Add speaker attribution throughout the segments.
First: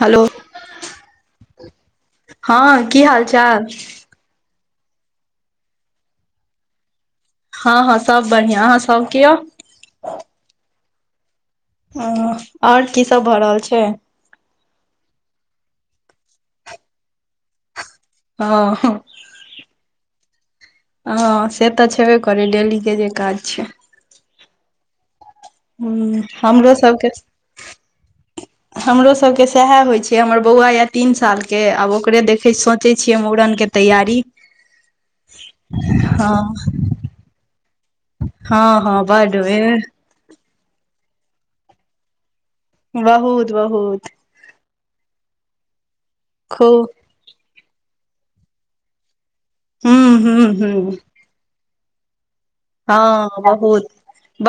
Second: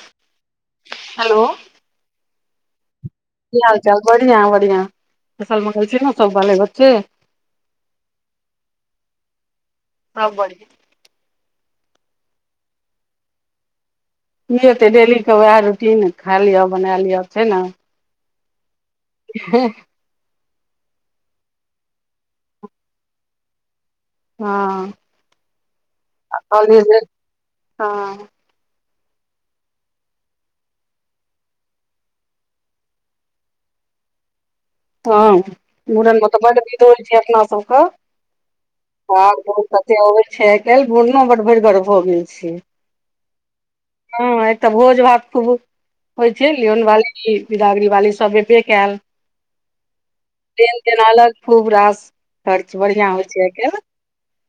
Speaker 1: Hello.
Speaker 2: Hello.
Speaker 1: हँ की हाल।
Speaker 2: की हाल चाल बढ़ियां बढ़ियां, कुशल मंगल छी ने सब बाले बच्चे।
Speaker 1: हँ हँ सभ बढ़िआँ अहाँ सब कियो।
Speaker 2: सब बढ़ियां।
Speaker 1: और की सब भऽ रहल छै।
Speaker 2: कि हेतै डेली के वैह रूटीन खा लिअ बना लिअ छै ने।
Speaker 1: हं।
Speaker 2: हँ।
Speaker 1: हँ से तऽ छेबे करै डेली के जे काज छै।
Speaker 2: हँ।
Speaker 1: हुं, हमरो
Speaker 2: कॉलेज
Speaker 1: सबके
Speaker 2: हँ
Speaker 1: हमरो सबके सएह होइ छै हमर बौआ ये तीन साल के, आब ओकरे देखैत सोचै छियै मुड़नके तैयारी।
Speaker 2: हँ मूड़नमे
Speaker 1: हँ
Speaker 2: तऽ बड विध होइ छै अपना सभके।
Speaker 1: हँ हँ
Speaker 2: भार
Speaker 1: बड
Speaker 2: दौर कते अबै छै आइ काल्हि बोढ़नो बड भरिगर भऽ गेल छै।
Speaker 1: बहुत बहुत।
Speaker 2: हँ एक त भोज भात खूब होइ छै,
Speaker 1: खूब
Speaker 2: लियौनबाली, बिदागरी बाली सब एबे कैल।
Speaker 1: हुं हुं।
Speaker 2: बेन केलक खूब रास, खर्च बढ़िआं होइ
Speaker 1: हँ
Speaker 2: छै।
Speaker 1: बहुत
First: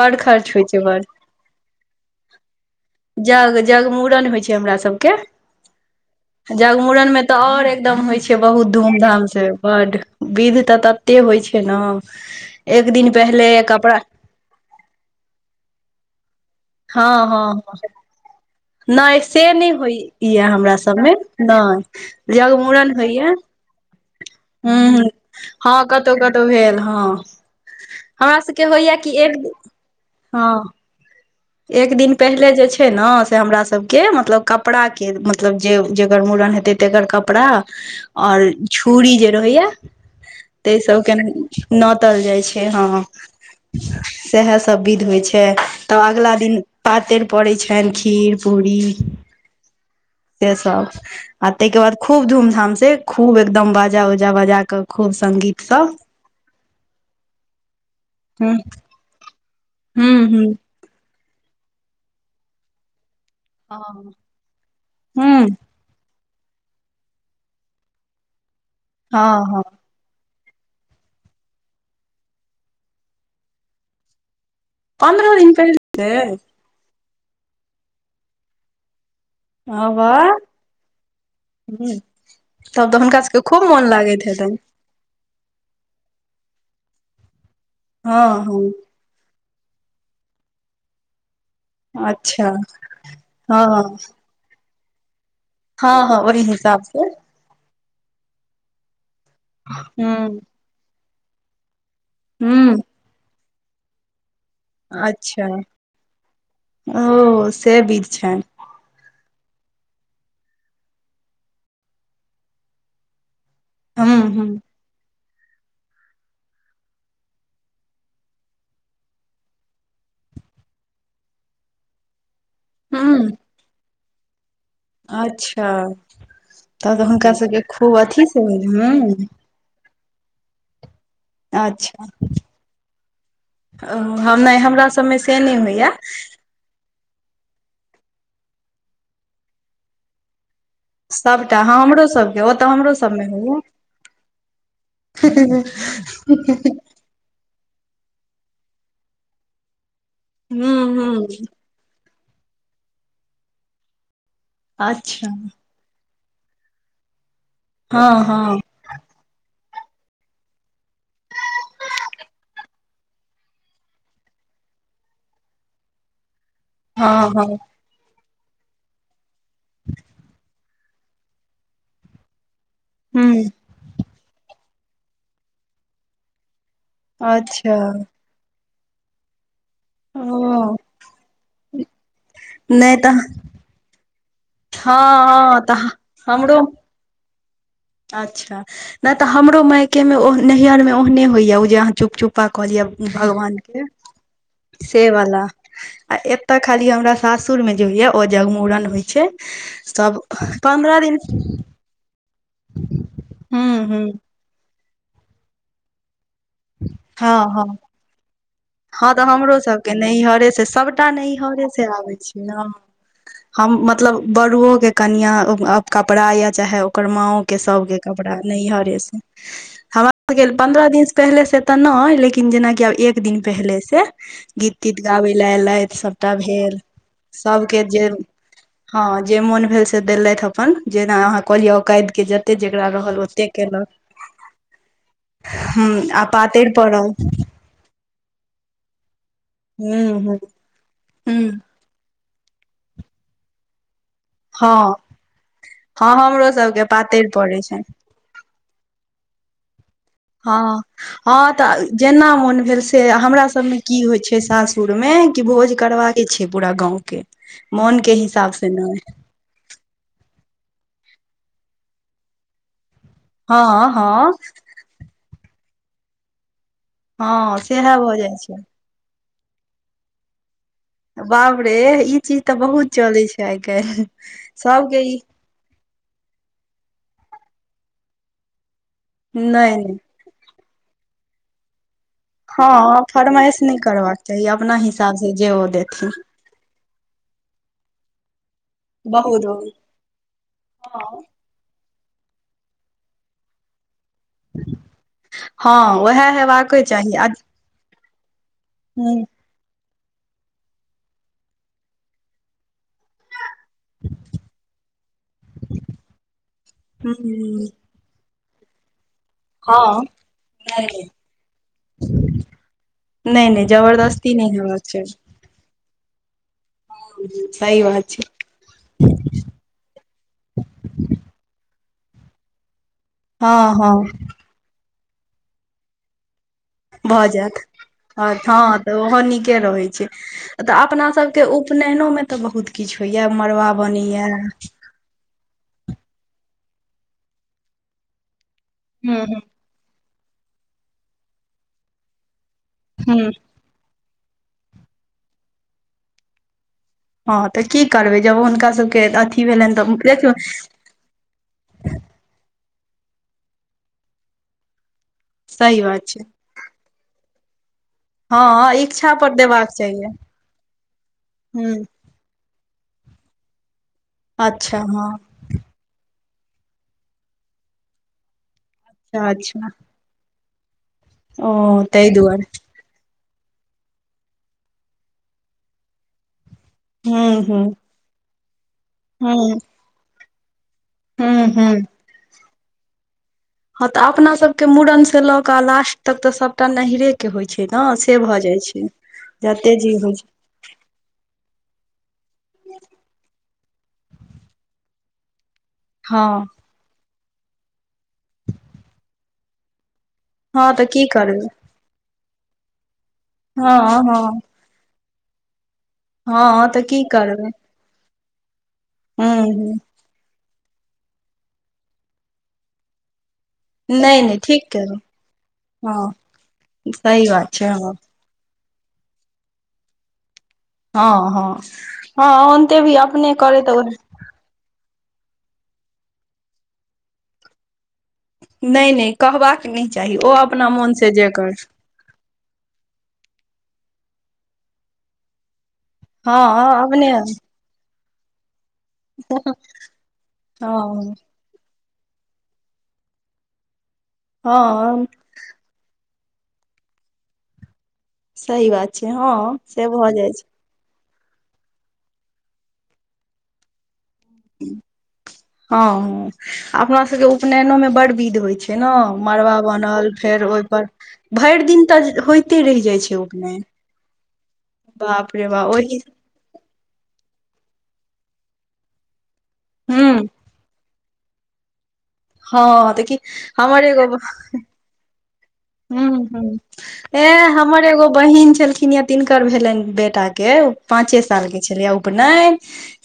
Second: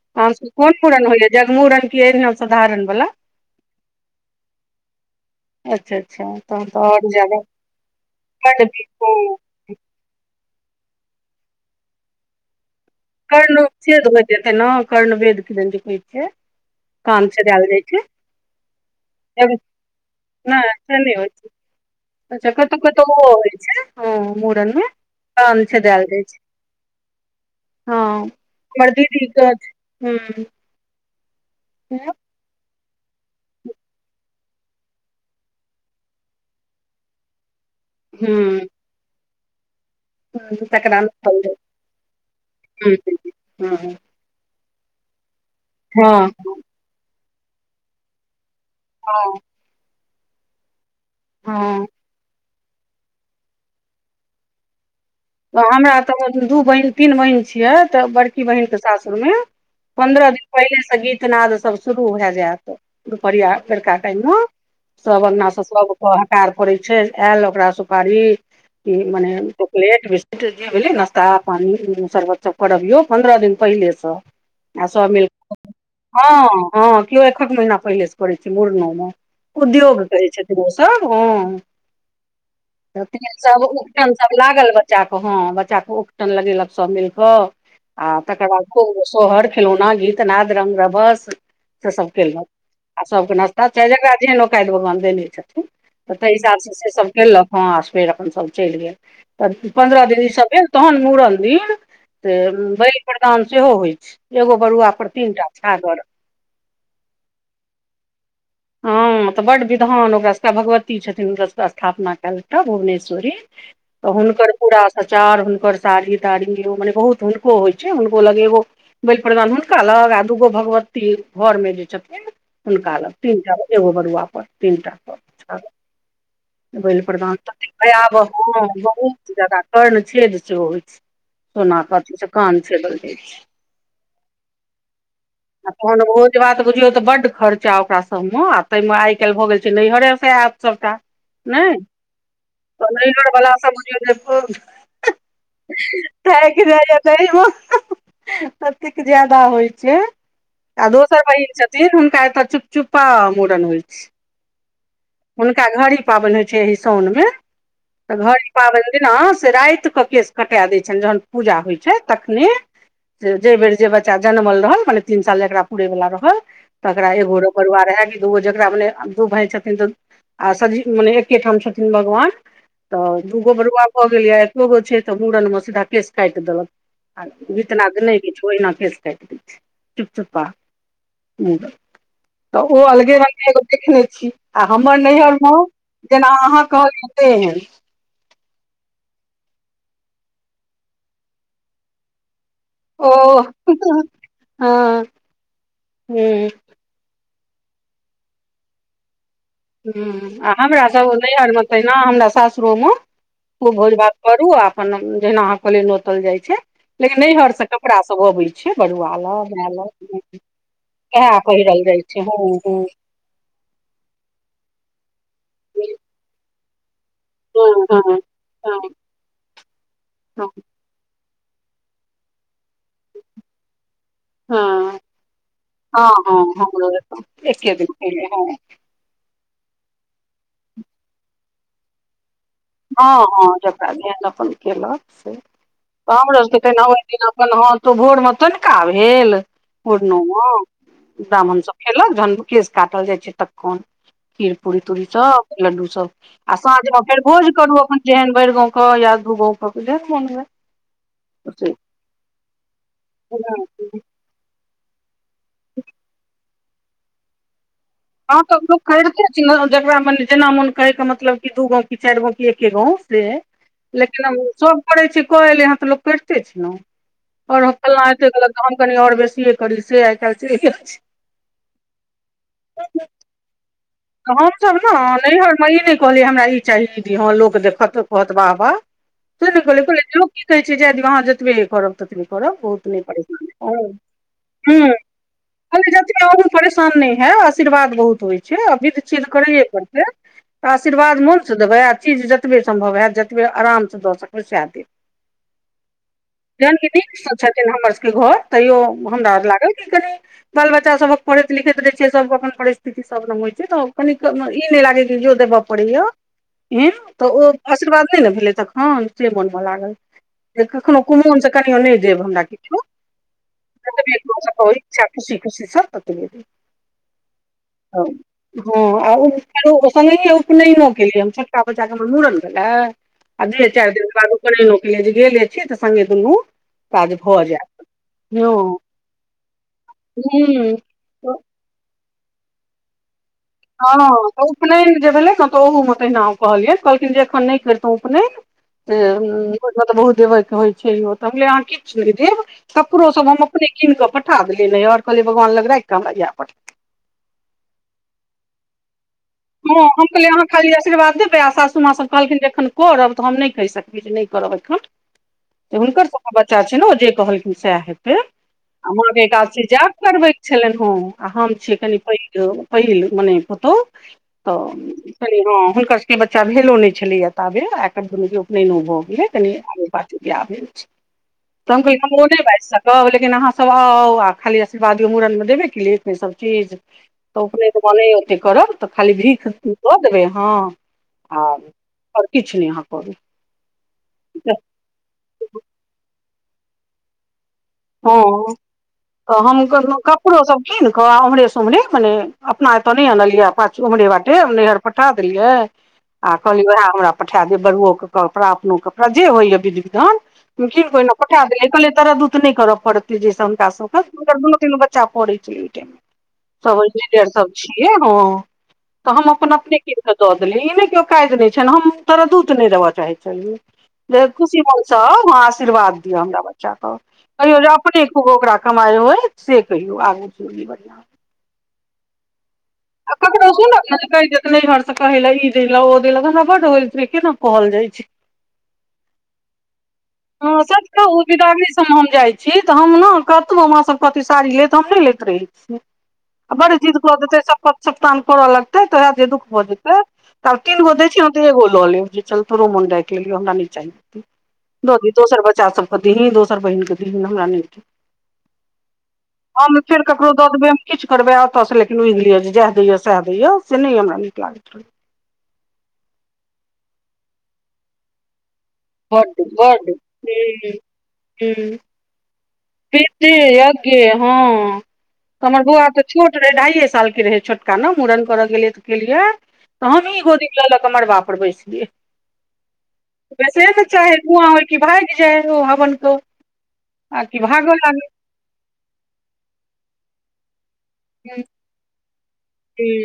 Speaker 1: बड़
Speaker 2: सभ के
Speaker 1: खर्च होइ
Speaker 2: कोन
Speaker 1: छै बड़
Speaker 2: मूड़न होइये जगमूड़न की अहिना सधारणवला।
Speaker 1: जग जग मूड़न होइ छै हमरा सबके,
Speaker 2: आओर
Speaker 1: जगमूड़न में तऽ
Speaker 2: ज्यादा
Speaker 1: और एकदम होइ छै
Speaker 2: कर्ण
Speaker 1: बहुत
Speaker 2: भी
Speaker 1: धूम
Speaker 2: ओ
Speaker 1: धाम से। बड, विध तऽ तते होइ छै ने, एक दिन पहिले कपड़ा
Speaker 2: कर्णेवेदो होइत हेतै ने कर्णवेद किदन जे होइ छै, कान छेदाएल जाइ छै।
Speaker 1: नै से
Speaker 2: एगो
Speaker 1: नै होइये
Speaker 2: नहि
Speaker 1: हमरा
Speaker 2: से नहि
Speaker 1: सभमे,
Speaker 2: होइ छै
Speaker 1: नै।
Speaker 2: अच्छा कतहुं-कतहुं ओहो होइ छैय। हां मुड़नमे
Speaker 1: हूँ हूँ
Speaker 2: कान
Speaker 1: हँ
Speaker 2: छेदाएल
Speaker 1: कतहु
Speaker 2: जाय छैय।
Speaker 1: कतहु भेल हँ
Speaker 2: हां
Speaker 1: हमरा सबके
Speaker 2: हमर
Speaker 1: होइया कि
Speaker 2: दीदी
Speaker 1: एक
Speaker 2: कऽ हूॅं।
Speaker 1: हँ एक दिन पहिले जे छैय। छैय ने से हमरा सबके मतलब कपड़ाके मतलब जे जकर मूड़न हेतै तकर कपड़ा। और
Speaker 2: हूँ
Speaker 1: छूरि जे रहैया। तैय
Speaker 2: तकरा नहि
Speaker 1: सभके
Speaker 2: कहल
Speaker 1: के नोतल जाइ छैय,
Speaker 2: जाइ
Speaker 1: हां।
Speaker 2: छै हूँ हूँ
Speaker 1: सएह सभ विध होइ छैय तब
Speaker 2: हँ
Speaker 1: अगिला दिन पातिर पड़ैत छनि खीर-पूरी।
Speaker 2: हां
Speaker 1: तैय सब अ तेके
Speaker 2: हँ
Speaker 1: बाद खूब धूमधाम से खूब एकदम बाजा उजा बजा कऽ खूब संगीत
Speaker 2: हँ।
Speaker 1: सब
Speaker 2: हमरा तऽ दू बहिन, तीन बहिन छियै तऽ बड़की
Speaker 1: ह
Speaker 2: बहिनके सासुरमे
Speaker 1: हूं
Speaker 2: पन्द्रह दिन
Speaker 1: हूं
Speaker 2: पहिलेसे गीतनादसभ शुरू भए जायत। दुपहरिया
Speaker 1: हँ
Speaker 2: बेरका टाइम में सब अंगना
Speaker 1: हूं
Speaker 2: से सब हकार पुड़ै छैय, आयल ओकरा सुपारी ई मने
Speaker 1: हँ हँ
Speaker 2: चाॅकलेट। जे भेलै नास्ता पानी सर्बत सब कराबियौ पन्द्रह दिन पहिलेसे। आ सभ मिल
Speaker 1: पन्द्रह दिन
Speaker 2: कऽ
Speaker 1: पहिले से
Speaker 2: हां हां किओ एखक महिना पहिलेसे करै छैय मुड़नोमे।
Speaker 1: हँ
Speaker 2: उद्योग करैय
Speaker 1: वाह
Speaker 2: छथिन, ओसभ हां
Speaker 1: हूं तब तऽ हुनका
Speaker 2: तखने
Speaker 1: सबके खूब
Speaker 2: सब
Speaker 1: मोन
Speaker 2: उपनेयन
Speaker 1: लागैत
Speaker 2: सब
Speaker 1: हेतनि
Speaker 2: लागल रह बच्चा के ह बच्चा के उपटन लगेलक सब मिल कऽ आ
Speaker 1: हँ
Speaker 2: तकर बाद
Speaker 1: हँ
Speaker 2: खूब सोहर खिलौना गीत नाद रंग रभस। से सभ कयेलक
Speaker 1: अच्छा
Speaker 2: आ सभके
Speaker 1: हँ
Speaker 2: नाश्ता
Speaker 1: हँ
Speaker 2: चाय जकरा जेहन औकादि भगवान देने छथिन।
Speaker 1: हँ
Speaker 2: तऽ
Speaker 1: हँ
Speaker 2: ताहि
Speaker 1: ओहि
Speaker 2: हिसाबसे
Speaker 1: हिसाब
Speaker 2: से सब कयेलक हां फेर अपनसभ चलि गेल तऽ पन्द्रह दिन
Speaker 1: हूं
Speaker 2: ईसभ भेल तहन मूड़न दिन तऽ
Speaker 1: हूं
Speaker 2: बलि प्रदान सेहो होइ छैय एगो बरुआपर तीन टा छागर।
Speaker 1: ओह से बीध छैन।
Speaker 2: हां तऽ बड्ड विधान ओकरा सभके भगवती छथिन हुनका सभके स्थापना कयलता भुवनेश्वरी। तऽ
Speaker 1: हूँ हूँ
Speaker 2: हुनकर पुरा सचार हुनकर साड़ी-ताड़ी जे मने बहुत हुनको होइ छैय, हुनको लगेगो बलि प्रदान हुनका लग आ दूगो भगवती घरमे जे छथिन हुन
Speaker 1: हूँ
Speaker 2: तीन टा एगो बरुआ पर। पर
Speaker 1: अच्छा तब
Speaker 2: बलि
Speaker 1: तऽ हुनका
Speaker 2: प्रदान
Speaker 1: सबके
Speaker 2: ततेक
Speaker 1: खूब अथी
Speaker 2: भयावह
Speaker 1: से
Speaker 2: हां
Speaker 1: भेल हूँ
Speaker 2: बहुत ज्यादा कर्ण छेद सेहो होइ छैय। सोनाके
Speaker 1: अच्छा
Speaker 2: अथि से कान छेदल जाय छैय।
Speaker 1: ओ हम नैय हमरा सभमे से नैय
Speaker 2: आ
Speaker 1: होइया।
Speaker 2: तहन भोज भात बुझियौ तऽ बड्ड खर्चा ओकरा सब मे आ ताहि मे आइ काल्हि भऽ गेल छैय, नैहरे से आयत सबटा
Speaker 1: सबटा
Speaker 2: नहि
Speaker 1: हां हमरो सभके ओतऽ
Speaker 2: तऽ
Speaker 1: हमरो
Speaker 2: नैहर
Speaker 1: सभमे
Speaker 2: वला
Speaker 1: हैये।
Speaker 2: सब बुझियौ जे
Speaker 1: हंसना [inaudible]
Speaker 2: तऽ ततेक जादा होइ छैय
Speaker 1: हूँ
Speaker 2: आ दोसर
Speaker 1: हूँ
Speaker 2: बहिन छथि। ताहि हुनका एतऽ चुपचुपा मूड़न होइ छैय।
Speaker 1: अच्छा
Speaker 2: हुनका घड़ी पाबनि होइ छैय, एहि साउन मे तऽ
Speaker 1: हँ
Speaker 2: घड़ी
Speaker 1: हँ
Speaker 2: पाबनि जेना से रातिक कऽ केश कटा दैय छनि जहन पूजा होइ छैय तखने। जे बेर जे बच्चा जनमल रहल मने तीन साल जकरा पुरैय वला रहल। तकरा
Speaker 1: हँ
Speaker 2: एगो
Speaker 1: हँ
Speaker 2: बरूआ रहे कि दूगो जेकरा मने दू भाय छथिन तऽ आ सझीक मने एकेठाम छथिन भगवान तऽ
Speaker 1: हूँ
Speaker 2: दूगो बरुआ भऽ गेल य एको गो छै तऽ मूड़न में सीधा केश काटि देलक आ गीत
Speaker 1: अच्छा
Speaker 2: नाद नै किछु ओहिना केस काटी दै छै। चुपचुप्पा,
Speaker 1: ओ
Speaker 2: [unintelligible] तऽ ओ
Speaker 1: नहि
Speaker 2: अलगे
Speaker 1: तऽ
Speaker 2: रंग के एगो देखने छी। आ
Speaker 1: हँ
Speaker 2: हमर नैहरमे
Speaker 1: हँ तऽ
Speaker 2: जेना
Speaker 1: हमरो
Speaker 2: अहाँ कहलीये तेहन।
Speaker 1: अच्छा नहि तऽ हमरो मायके मे नैहर मे ओहने होइया ओ जे अहाँ चुप चुप पा कहलिय
Speaker 2: ओह
Speaker 1: भगवान के
Speaker 2: हँ
Speaker 1: से वाला आ
Speaker 2: हूँ
Speaker 1: एत्त खाली हमरा सासुरमे जे होइए ओ जगमूड़न होइ छै। सब
Speaker 2: ह आ हमरा
Speaker 1: पन्द्रह
Speaker 2: सब
Speaker 1: दिन
Speaker 2: नैहर में तहिना हमरा सासुरोमे खूब
Speaker 1: हूं
Speaker 2: भोज
Speaker 1: हूं
Speaker 2: भात करू आ अपन जहिना अहाँ कहलिये नोतल जाइ छै। लेकिन
Speaker 1: हँ
Speaker 2: नैहर से
Speaker 1: हँ
Speaker 2: कपड़ा सब अबै छै
Speaker 1: हँ
Speaker 2: बरुआ
Speaker 1: तऽ
Speaker 2: लग
Speaker 1: हमरो
Speaker 2: माय
Speaker 1: सबके
Speaker 2: लग
Speaker 1: नैहरे से सभटा
Speaker 2: सएह
Speaker 1: नैहरे
Speaker 2: पहिरल
Speaker 1: से
Speaker 2: जाइ
Speaker 1: आबै छै
Speaker 2: हँ
Speaker 1: ना। हम मतलब बड़ुओ के कनिया कपड़ा ये चाहे ओकर माओ के सब
Speaker 2: हँ
Speaker 1: के
Speaker 2: हँ
Speaker 1: कपड़ा नैहरे से हमरा सब के
Speaker 2: हँ
Speaker 1: पन्द्रह दिन पहिले से तऽ नय लेकिन जेनाकि आब एक एक दिन पहिले से
Speaker 2: हँ
Speaker 1: गीत
Speaker 2: हँ हँ
Speaker 1: तीत गाबै लए एयलथि
Speaker 2: हँ
Speaker 1: सबटा
Speaker 2: हँ
Speaker 1: भेल।
Speaker 2: हमरो एतऽ एके
Speaker 1: सबके
Speaker 2: दिन
Speaker 1: जे
Speaker 2: पहिले हँ।
Speaker 1: हँ जे मोन भेल से देलथि अपन जेना अहाँ कहलियै औकाद के जते जेकरा रहल
Speaker 2: हँ हँ
Speaker 1: ओते केलक
Speaker 2: जकरा जेहन अपन केलक से
Speaker 1: हूँ
Speaker 2: तऽ
Speaker 1: आ
Speaker 2: हमरो सभके
Speaker 1: पातरि
Speaker 2: तेना
Speaker 1: पड़ल
Speaker 2: ओहि दिन अपन हँ तो भोर मे तनुका भेल
Speaker 1: हूँ
Speaker 2: मुड़नो
Speaker 1: हूँ
Speaker 2: मे ब्राह्मण
Speaker 1: हूँ
Speaker 2: सब खेलक जहन केश काटल जाइ छै तखन। खीर पूरी
Speaker 1: हँ
Speaker 2: तूरी सब लड्डू सब
Speaker 1: हँ हमरो
Speaker 2: आ साँझ
Speaker 1: सबके
Speaker 2: मे फेर
Speaker 1: पातरि
Speaker 2: भोज
Speaker 1: पड़ै
Speaker 2: करू
Speaker 1: छै
Speaker 2: अपन जेहन भैर गांव करा या दु गांव अपन जेहन मोन भेल।
Speaker 1: हँ हँ तऽ जेना मोन भेल से हमरा सभमे की होइ छै सास सुर मे भोज करबाके छै पूरा गाँव के मोन के
Speaker 2: हँ
Speaker 1: हिसाब
Speaker 2: तऽ
Speaker 1: से
Speaker 2: लोक
Speaker 1: नहि
Speaker 2: करिते छै ना जकरा जेना मोन कहैके मतलब कि दू गाँव क चारि गाँव क एके गाँव। से
Speaker 1: हँ
Speaker 2: लेकिन
Speaker 1: हँ
Speaker 2: उ सब करै छै क एलै हन तऽ लोक करिते छै ना।
Speaker 1: हँ
Speaker 2: और हम
Speaker 1: सएह
Speaker 2: फल्लाँ
Speaker 1: भऽ
Speaker 2: एतेक
Speaker 1: जाइ
Speaker 2: केलक
Speaker 1: छै
Speaker 2: तऽ हम कनि और बेसिए करी से आइ काल्हि छे।
Speaker 1: बाप रे ई चीज तऽ बहुत चलै छै आइ काल्हि।
Speaker 2: त हमसभ ने
Speaker 1: सबके ई
Speaker 2: नैहरमे ई नहि कहलियै हमरा ई चाही इ दियऽ हँ लोक देखत कहत बाह बाह। से नय
Speaker 1: नहि
Speaker 2: कहलिये
Speaker 1: नहि
Speaker 2: कहलिए लोक की कहै छै जा दियो आहाँ जतबे करब। ततबे करब बहुत नै
Speaker 1: हँ
Speaker 2: परेशान
Speaker 1: फरमाइश नहि
Speaker 2: होउ,
Speaker 1: करबाक चाही अपना
Speaker 2: हँ
Speaker 1: हिसाबसँ जे ओ
Speaker 2: हु
Speaker 1: देथिन
Speaker 2: जतबे रहतय परेशान नहि हैबआशीर्वाद बहुत होइ छै आ विध छिये ते
Speaker 1: बहुत
Speaker 2: करैए परतै आशीर्वाद
Speaker 1: बहुत
Speaker 2: मो स देबै आ चीज जतबे सम्भव हैत जतबे आराम से दऽ सकबे सेह देब
Speaker 1: हँ उएह
Speaker 2: जहन
Speaker 1: हेबाके
Speaker 2: की
Speaker 1: चाही
Speaker 2: नीक
Speaker 1: आ
Speaker 2: सँ छैथ थिन हमर सब के घर तैयो
Speaker 1: ह
Speaker 2: हमरा लागल कि कनि बाल बच्चा सबहक पढ़ैत लिखैत रहै छियै सब अपन परिस्थिति सब रंग होइ छै तऽ कनिक ई नै लागै जो ओ देबऽ पड़ैय।
Speaker 1: ह
Speaker 2: तऽ ओ आशीर्वाद नय ने भेलै तखन। से मोनमे लागल
Speaker 1: हँ
Speaker 2: जे कखनो
Speaker 1: नहि
Speaker 2: कुमोन से कनियो नइ देब हमरा किच्छो।
Speaker 1: नहि नहि
Speaker 2: जतबे
Speaker 1: जबरदस्ती
Speaker 2: दऽ
Speaker 1: नहि
Speaker 2: से
Speaker 1: हेबाक
Speaker 2: इच्छा
Speaker 1: चाही
Speaker 2: खुशी खुशी सब ततबे देबय।
Speaker 1: सही बात छै।
Speaker 2: हँ आ उ संगैहो उपनयनो केलियै हम छोटका बच्चाके हमर मूड़न भेलै आ दुइये
Speaker 1: हँ
Speaker 2: चाइर
Speaker 1: हँ
Speaker 2: दिनके बादक उपनैनो केलियै जे गेले छी तऽ संगे दुनू
Speaker 1: भऽ जायत हँ तऽ ओहो नीके रहै छै तऽ अपना सभ के उपनैनोमे तऽ बहुत किछु होइये मड़बा बनै
Speaker 2: हँ
Speaker 1: या।
Speaker 2: तऽ उपनयन मे जे भेलै ने त ओहू मे तहिना हम कहलियैन कहलखिन जे एखन नहि करितहुँ उपनैन अ अ
Speaker 1: हूँ
Speaker 2: ओइमे तऽ बहुत देबय के होइ छै ओ तऽ हम कहलियै अहाँ किछ नै देब कपड़ो सब
Speaker 1: हूँ ह
Speaker 2: हम अपने कीन कऽ पठा देलियै नैहर कहलियै भगवान लग राखि कऽ हमरा येएह पठा
Speaker 1: हँ तऽ की करबै जब हुनका सबके अथी भेलैन तऽ [unintelligible]
Speaker 2: तकर बाद जेबै सासूमाँ सब कहलखिन जे एखन करब तऽ हम नै कहि सकबै जे नै करब एखन। त
Speaker 1: सही
Speaker 2: हुनकर
Speaker 1: बात छै
Speaker 2: सबहक बच्चा छै ने ओ जे कहलखिन सेएह
Speaker 1: हँ
Speaker 2: कहियौ माँ
Speaker 1: इच्छा
Speaker 2: के
Speaker 1: पर
Speaker 2: एकादशी
Speaker 1: देबाक
Speaker 2: जाप
Speaker 1: चाहिए
Speaker 2: करबैक छलैन हं आ हम छियै
Speaker 1: हूँ
Speaker 2: कनि पैघ लोक पहिल मने पुतौह तऽ
Speaker 1: अच्छा हँ
Speaker 2: कनि हं - हुनकर स बच्चा भेलो नै छलैये ताबे आ एकर दुनू के उपनयनो भऽ
Speaker 1: अच्छा
Speaker 2: गेलै
Speaker 1: अच्छा
Speaker 2: कनिये बादे बियाह भेल छै त हम
Speaker 1: ओ
Speaker 2: कहलियै
Speaker 1: ताहि
Speaker 2: हम ओ नै
Speaker 1: दुआरे
Speaker 2: बाइज सक कहब लेकिन अहाँ सब आउ आ खाली आशीर्वाद दियौ मूड़न मे देबे केलियै सब चीज
Speaker 1: हूँ
Speaker 2: त
Speaker 1: हूँ
Speaker 2: उपनैन मे नै ओते करब त खाली भीख
Speaker 1: हूँ
Speaker 2: दऽ देबै अहाँ आ
Speaker 1: हूँ हूँ
Speaker 2: और किछ नै अहाँ करू।
Speaker 1: हँ त अपना सबके मूड़न से लऽ कऽ लास्ट तक त सबटा नैहरे के के होइ छै न से भऽ
Speaker 2: हँ
Speaker 1: जाइ छै जते जे होइ।
Speaker 2: किन कऽ ओम्हरे सँ ओम्हरे मने अपना एत नै अनलियै आ पाछू ओम्हरे बाटे नैहर पठा देलियै। आ
Speaker 1: हँ
Speaker 2: कहलियै उहेए हमरा पठेए देब बरूवो के कपड़ा अपनो कपड़ा जे होइये विधि- विधान। हम
Speaker 1: हँ तऽ
Speaker 2: कीन के
Speaker 1: की
Speaker 2: ओहिना पठेए
Speaker 1: करबै
Speaker 2: देलियै कहलियै तरद्दूत नै करऽ पड़तै जै से हुनका
Speaker 1: हँ
Speaker 2: सबके हुनकर
Speaker 1: हँ
Speaker 2: दुनू तीनू बच् बच्चा पढ़ै छै ओइ टाइम मे
Speaker 1: हँ
Speaker 2: सब
Speaker 1: तऽ की
Speaker 2: इंजीनियर
Speaker 1: करबै
Speaker 2: सब छै। यै हँ तऽ
Speaker 1: हूँ
Speaker 2: हम अपन अपने
Speaker 1: हूँ
Speaker 2: कीन के दऽ देलीयै ई नै कि औकाइद नै छनि हम तरद्दूत नहि देबऽ चाहै छलियै।
Speaker 1: नहि
Speaker 2: जे
Speaker 1: नहि
Speaker 2: खुशी
Speaker 1: ठीक
Speaker 2: मोन सँ
Speaker 1: केलहुँ
Speaker 2: हॅं आशीर्वाद
Speaker 1: हँ
Speaker 2: दियऽ हमरा बच्चा कऽ।
Speaker 1: सही बात
Speaker 2: कहियौ
Speaker 1: छै
Speaker 2: जे
Speaker 1: हँ
Speaker 2: अपने खूब ओकरा कमाइ होइ से कहियौ आगू के जीवन मे।
Speaker 1: हँ हँ हँ ओन्ते भी अपने करै तऽ
Speaker 2: नइहर से कहय ले ई दै ले ओ दैले हमरा बड्ड होइत रहे केना कहल जाइ छै।
Speaker 1: नै नै कहबाक नहि चाही ओ अपना मोन से जे करथिन।
Speaker 2: कथु मे हम जाइ छी तऽ हम ने कतबो माँ सब कहती साड़ी ले तऽ हम नै लैत रहै छीयै। आ
Speaker 1: हँ
Speaker 2: बड्ड जिद
Speaker 1: अपने
Speaker 2: कऽ देतै शपथ सप्तान करऽ लगतै तऽ हैत जे दुःख भऽ जेतै तब तीन गो
Speaker 1: हँ
Speaker 2: दै छै त एगो लऽ लेब कि चल तोरो मोन राइख लेलियौ हमरा नै चाही। दऽ
Speaker 1: हँ
Speaker 2: दी दोसर बच्चा सब के दिहीन दोसर बहिन कऽ दीहीन हमरा नै दे।
Speaker 1: सही बात छै हँ से भऽ जाइ छै।
Speaker 2: किछ करबै आ ओतऽ सँ लेकिन बुइझ लिय जेएह दैयऽ सेएह दैयऽ से नै हमरा नीक लागैत रहैये।
Speaker 1: हँअ अपना सबके उपनैनो में बड विध होइ छै। जेना
Speaker 2: बड्ड
Speaker 1: मड़बा
Speaker 2: बड्ड
Speaker 1: बनल फेर ओहि पर
Speaker 2: हूं
Speaker 1: भरि
Speaker 2: हूं
Speaker 1: दिन त होइत
Speaker 2: विधि यज्ञे हँ
Speaker 1: बाप रे
Speaker 2: हमर
Speaker 1: बाप
Speaker 2: बौवा
Speaker 1: ओहि
Speaker 2: तऽ छोट रहै ढा़ईये साल के रहै छोटका न मुड़न करऽ गेलियै त गेलियै तऽ हमही
Speaker 1: हूँ
Speaker 2: गोदी मे लऽ लऽ कऽ मड़बा पर बैसलियै।
Speaker 1: हँ देखि
Speaker 2: बैसैये
Speaker 1: हमर
Speaker 2: ने
Speaker 1: एगो
Speaker 2: चाहै धूवां होइ कि भाइग जाय ओ हवन कऽ।
Speaker 1: हँ। एं हमर एगो बहिन छलखिन ये तिनकर भेलनि बेटा के ओ पाँंचे
Speaker 2: लागै
Speaker 1: साल के छलैये उपनयन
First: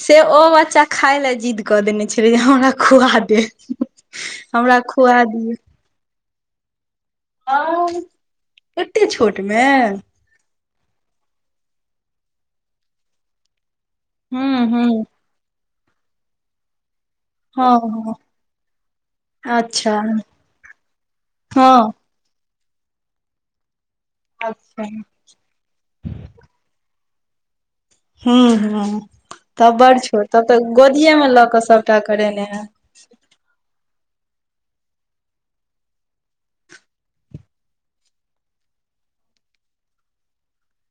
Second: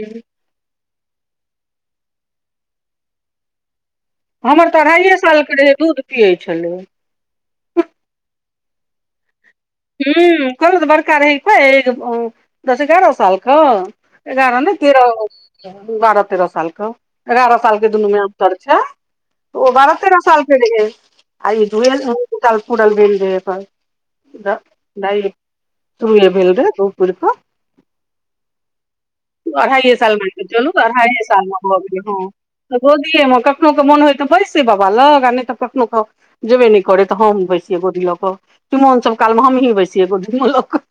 Speaker 1: से
Speaker 2: हूँ
Speaker 1: ओ बच्चा खाय ले जिद्द कऽ देने छलै जे हमरा खुवा दे।
Speaker 2: हमर
Speaker 1: हमरा
Speaker 2: तऽ अरहाइये
Speaker 1: खुआ
Speaker 2: सालके रहै दूध पियै छलै।
Speaker 1: एत्ते छोट मे?
Speaker 2: ह्म करो तऽ बड़का रहै कोइ दस एगारह साल क? एगारह
Speaker 1: हुं
Speaker 2: नहि
Speaker 1: हुं
Speaker 2: तेरह बारह तेरह सालकऽ। एगारह
Speaker 1: हँ
Speaker 2: साल के
Speaker 1: हँ
Speaker 2: दुनू मे अन्तर छै। त ओ
Speaker 1: अच्छा
Speaker 2: बारह तेरह साल के रहै आ ई
Speaker 1: हँ
Speaker 2: दुए साल पूरल भेल रहै पर धत
Speaker 1: अच्छा
Speaker 2: नहि तुए भेल रहै दु पुरक।
Speaker 1: हू ह तब
Speaker 2: अढ़ाइए
Speaker 1: बड़
Speaker 2: साल
Speaker 1: छोट
Speaker 2: मानि कऽ
Speaker 1: तब तऽ
Speaker 2: चलू
Speaker 1: गोदिये
Speaker 2: अढ़ाइए
Speaker 1: मे
Speaker 2: साल
Speaker 1: लऽ क
Speaker 2: भऽ गेलै
Speaker 1: सबटा
Speaker 2: हँ
Speaker 1: करेने हेब।
Speaker 2: तऽ गोदिये मे कखनो क मोन होइ तऽ बैस बाबा लग आ नहि तऽ कखनो क जेबे नहि करै तऽ हम बैसियै गोदी लऽक चुमान सभ काल मे हमहीं बैसियै गोदीमे लक।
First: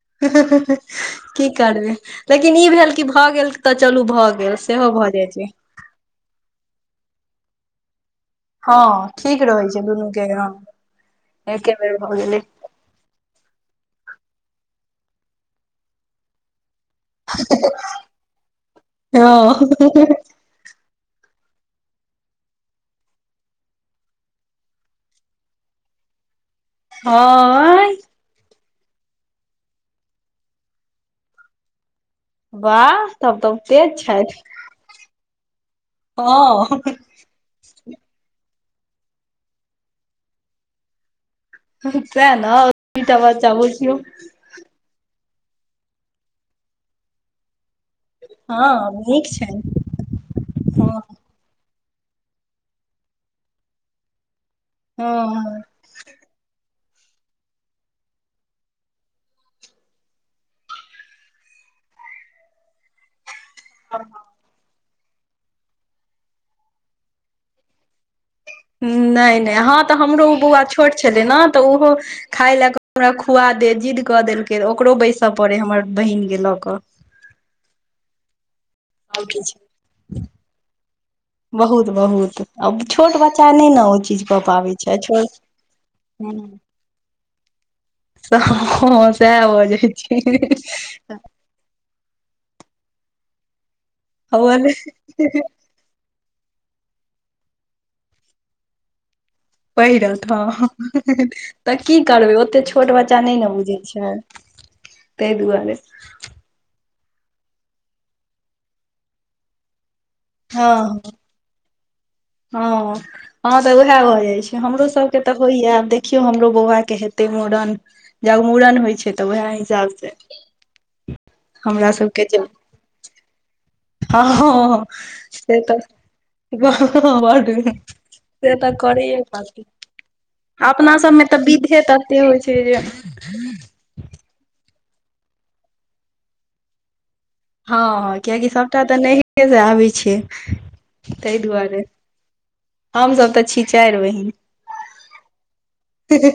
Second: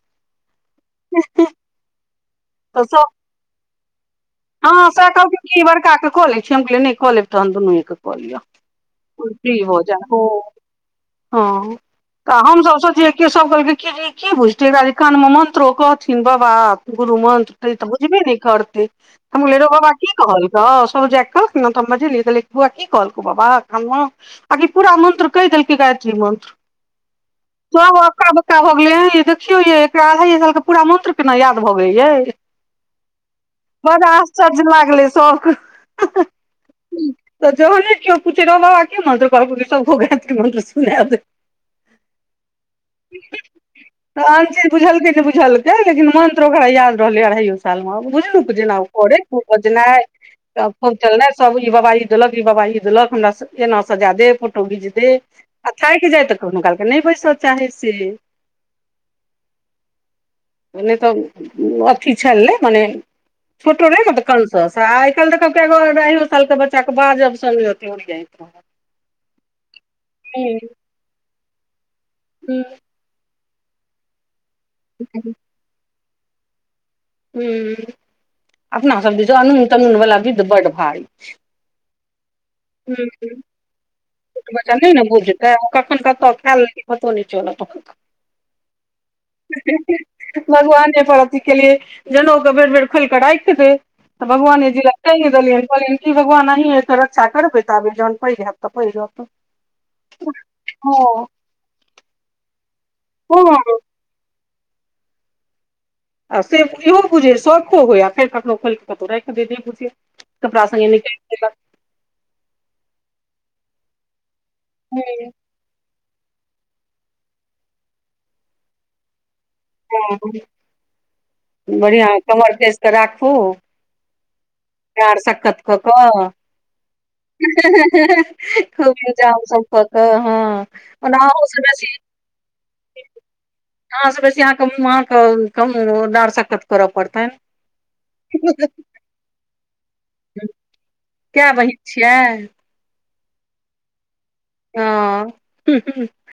Speaker 1: की करबै। लेकिन ई
Speaker 2: तऽ
Speaker 1: भेल कि
Speaker 2: सब
Speaker 1: भऽ गेल त चलू भऽ गेल सेहो भजाइ
Speaker 2: कब की बारका ककरो नै। छे हम कहलियै नै कलेब तहन दुन मिल कऽ कलिया।
Speaker 1: हँ ठीक
Speaker 2: हुड्डी
Speaker 1: रहै
Speaker 2: हो
Speaker 1: छै
Speaker 2: जा
Speaker 1: दुनू
Speaker 2: हो
Speaker 1: के हँ एके
Speaker 2: हँ
Speaker 1: बेर भऽ
Speaker 2: तऽ
Speaker 1: गेलै
Speaker 2: हम सब सोछिय। कियो सब कहलखिन की भुझतै कान मे मन्त्रो कहथिन बाबा। गुरु मन्त्र देतै तऽ बुझबे नहि करतै हम लेरो बाबा
Speaker 1: हँ
Speaker 2: की कहल तऽ सब जाक नाम ताम बाजेलियै कहलियै बौआ कि कहल कौ बाबा कानम। अकी पूरा मन्त्र कहि देल कै गायत्री मन्त्र।
Speaker 1: हँ।
Speaker 2: सब अक्का बक्का हो गेले अए देखियौ ये एकरा अढ़ाई साल के पूरा मंत्र केना याद भऽ गेलय ये।
Speaker 1: वाह तब तऽ तेज
Speaker 2: बर
Speaker 1: छथि
Speaker 2: आश्चर्च लागलै सौख-
Speaker 1: हँ।
Speaker 2: तऽ जहने केओ पूछे रौ बाबा की मन्त्र देलकौ सब कऽ गायत्री मन्त्र सुने देल
Speaker 1: सेन
Speaker 2: तहन जे बुझलकै नहि बुझलकै लेकिन मन्त्र ओकरा याद रहलै अढ़ाइयो सालम। बुझौक
Speaker 1: हँ
Speaker 2: जेना उ करै
Speaker 1: नीक
Speaker 2: खुब
Speaker 1: छनि
Speaker 2: बझनाई। त
Speaker 1: हँ
Speaker 2: पहुचल ने सब ई बाबा ई देलक ई बाबा ई देलक हमरा स एना सजादे फ बुझज दे
Speaker 1: हँ
Speaker 2: आ थाकि जाइ तऽ कोनो कालके नहि बैसा चाहे से। नै तऽ उ अथी छल ने मने छोटो रहे नेत कनस आइ काल्हि देखब एगो अढ़ायो सालके बच्चाके बाजब स एते ओरीई।
Speaker 1: नै-नै हँ तऽ हमरो उ
Speaker 2: हूँ
Speaker 1: बौआ छोट छलै न तऽ ओहो खाय
Speaker 2: हूँ
Speaker 1: लए कऽ हमरा खुआ दे जिद्द कऽ देलकै ओकरो बैसा पड़ै हमर बहिनके लऽक।
Speaker 2: ह्म अपना सब
Speaker 1: आओर
Speaker 2: दिस
Speaker 1: किछु
Speaker 2: अनून तनून वाला विद्ध बड भारी।
Speaker 1: बहुत बहुत अब
Speaker 2: हूँ
Speaker 1: छोट
Speaker 2: हूँ
Speaker 1: बच्चा नहि ने ओ चीज क
Speaker 2: बच्चा नहि ने बुझतै कखन कत खायलेल कै पतहो नहि चलत।
Speaker 1: सेह ह सेहे भजाइ
Speaker 2: भगवाने पर
Speaker 1: छैय।
Speaker 2: अथी केलियै जनउ के बेर-बेर खोल कऽ राखि दे तऽ
Speaker 1: हवल
Speaker 2: भगवाने जी लग टाइंग देलियै कहलियन भगवान अही रक्षा करबै तऽबे जहन पैघ हेत तऽ पहिरत।
Speaker 1: पहिरत ह तऽ की करबै ओते छोट बच्चा नहि ने बुझै
Speaker 2: हँ
Speaker 1: छै। तै दुआरे।
Speaker 2: आ से इहो बुझे शौखो होय आ फेर कखनो खोल कतहु राखि दे नै बुझियै कपड़ा सङ्गे
Speaker 1: हँ
Speaker 2: निकाइल अचछा
Speaker 1: हँ हँ तऽ उएह भऽ जाइ छै हमरो सबके तऽ होइया आब देखियौ हमरो बौआ के हेते मोड़न जग मुड़न होय छै ते वएह हेत चल से हमरा
Speaker 2: बढ़िया यै कमर कैस के राखू।
Speaker 1: हां-हां-हां।
Speaker 2: पैर सक्कत क क।
Speaker 1: बड से तऽ
Speaker 2: खुब
Speaker 1: करैए
Speaker 2: जाउ उ सब
Speaker 1: पड़तै
Speaker 2: क क हां।
Speaker 1: अपना सबमे तऽ बिधे तत्ते होइ छै जे
Speaker 2: अहाँ से बेसी अहाँके मुंह अहांके उम्म कम डार सक्कत करऽ पड़तैन।
Speaker 1: हां-हां कियाकि सबटा तऽ नहिरै से आबै छै तै
Speaker 2: कै बहिन
Speaker 1: दुआरे।
Speaker 2: छियै
Speaker 1: हम सब तऽ छी चाएर बहिन।
Speaker 2: हां हुं-हुं।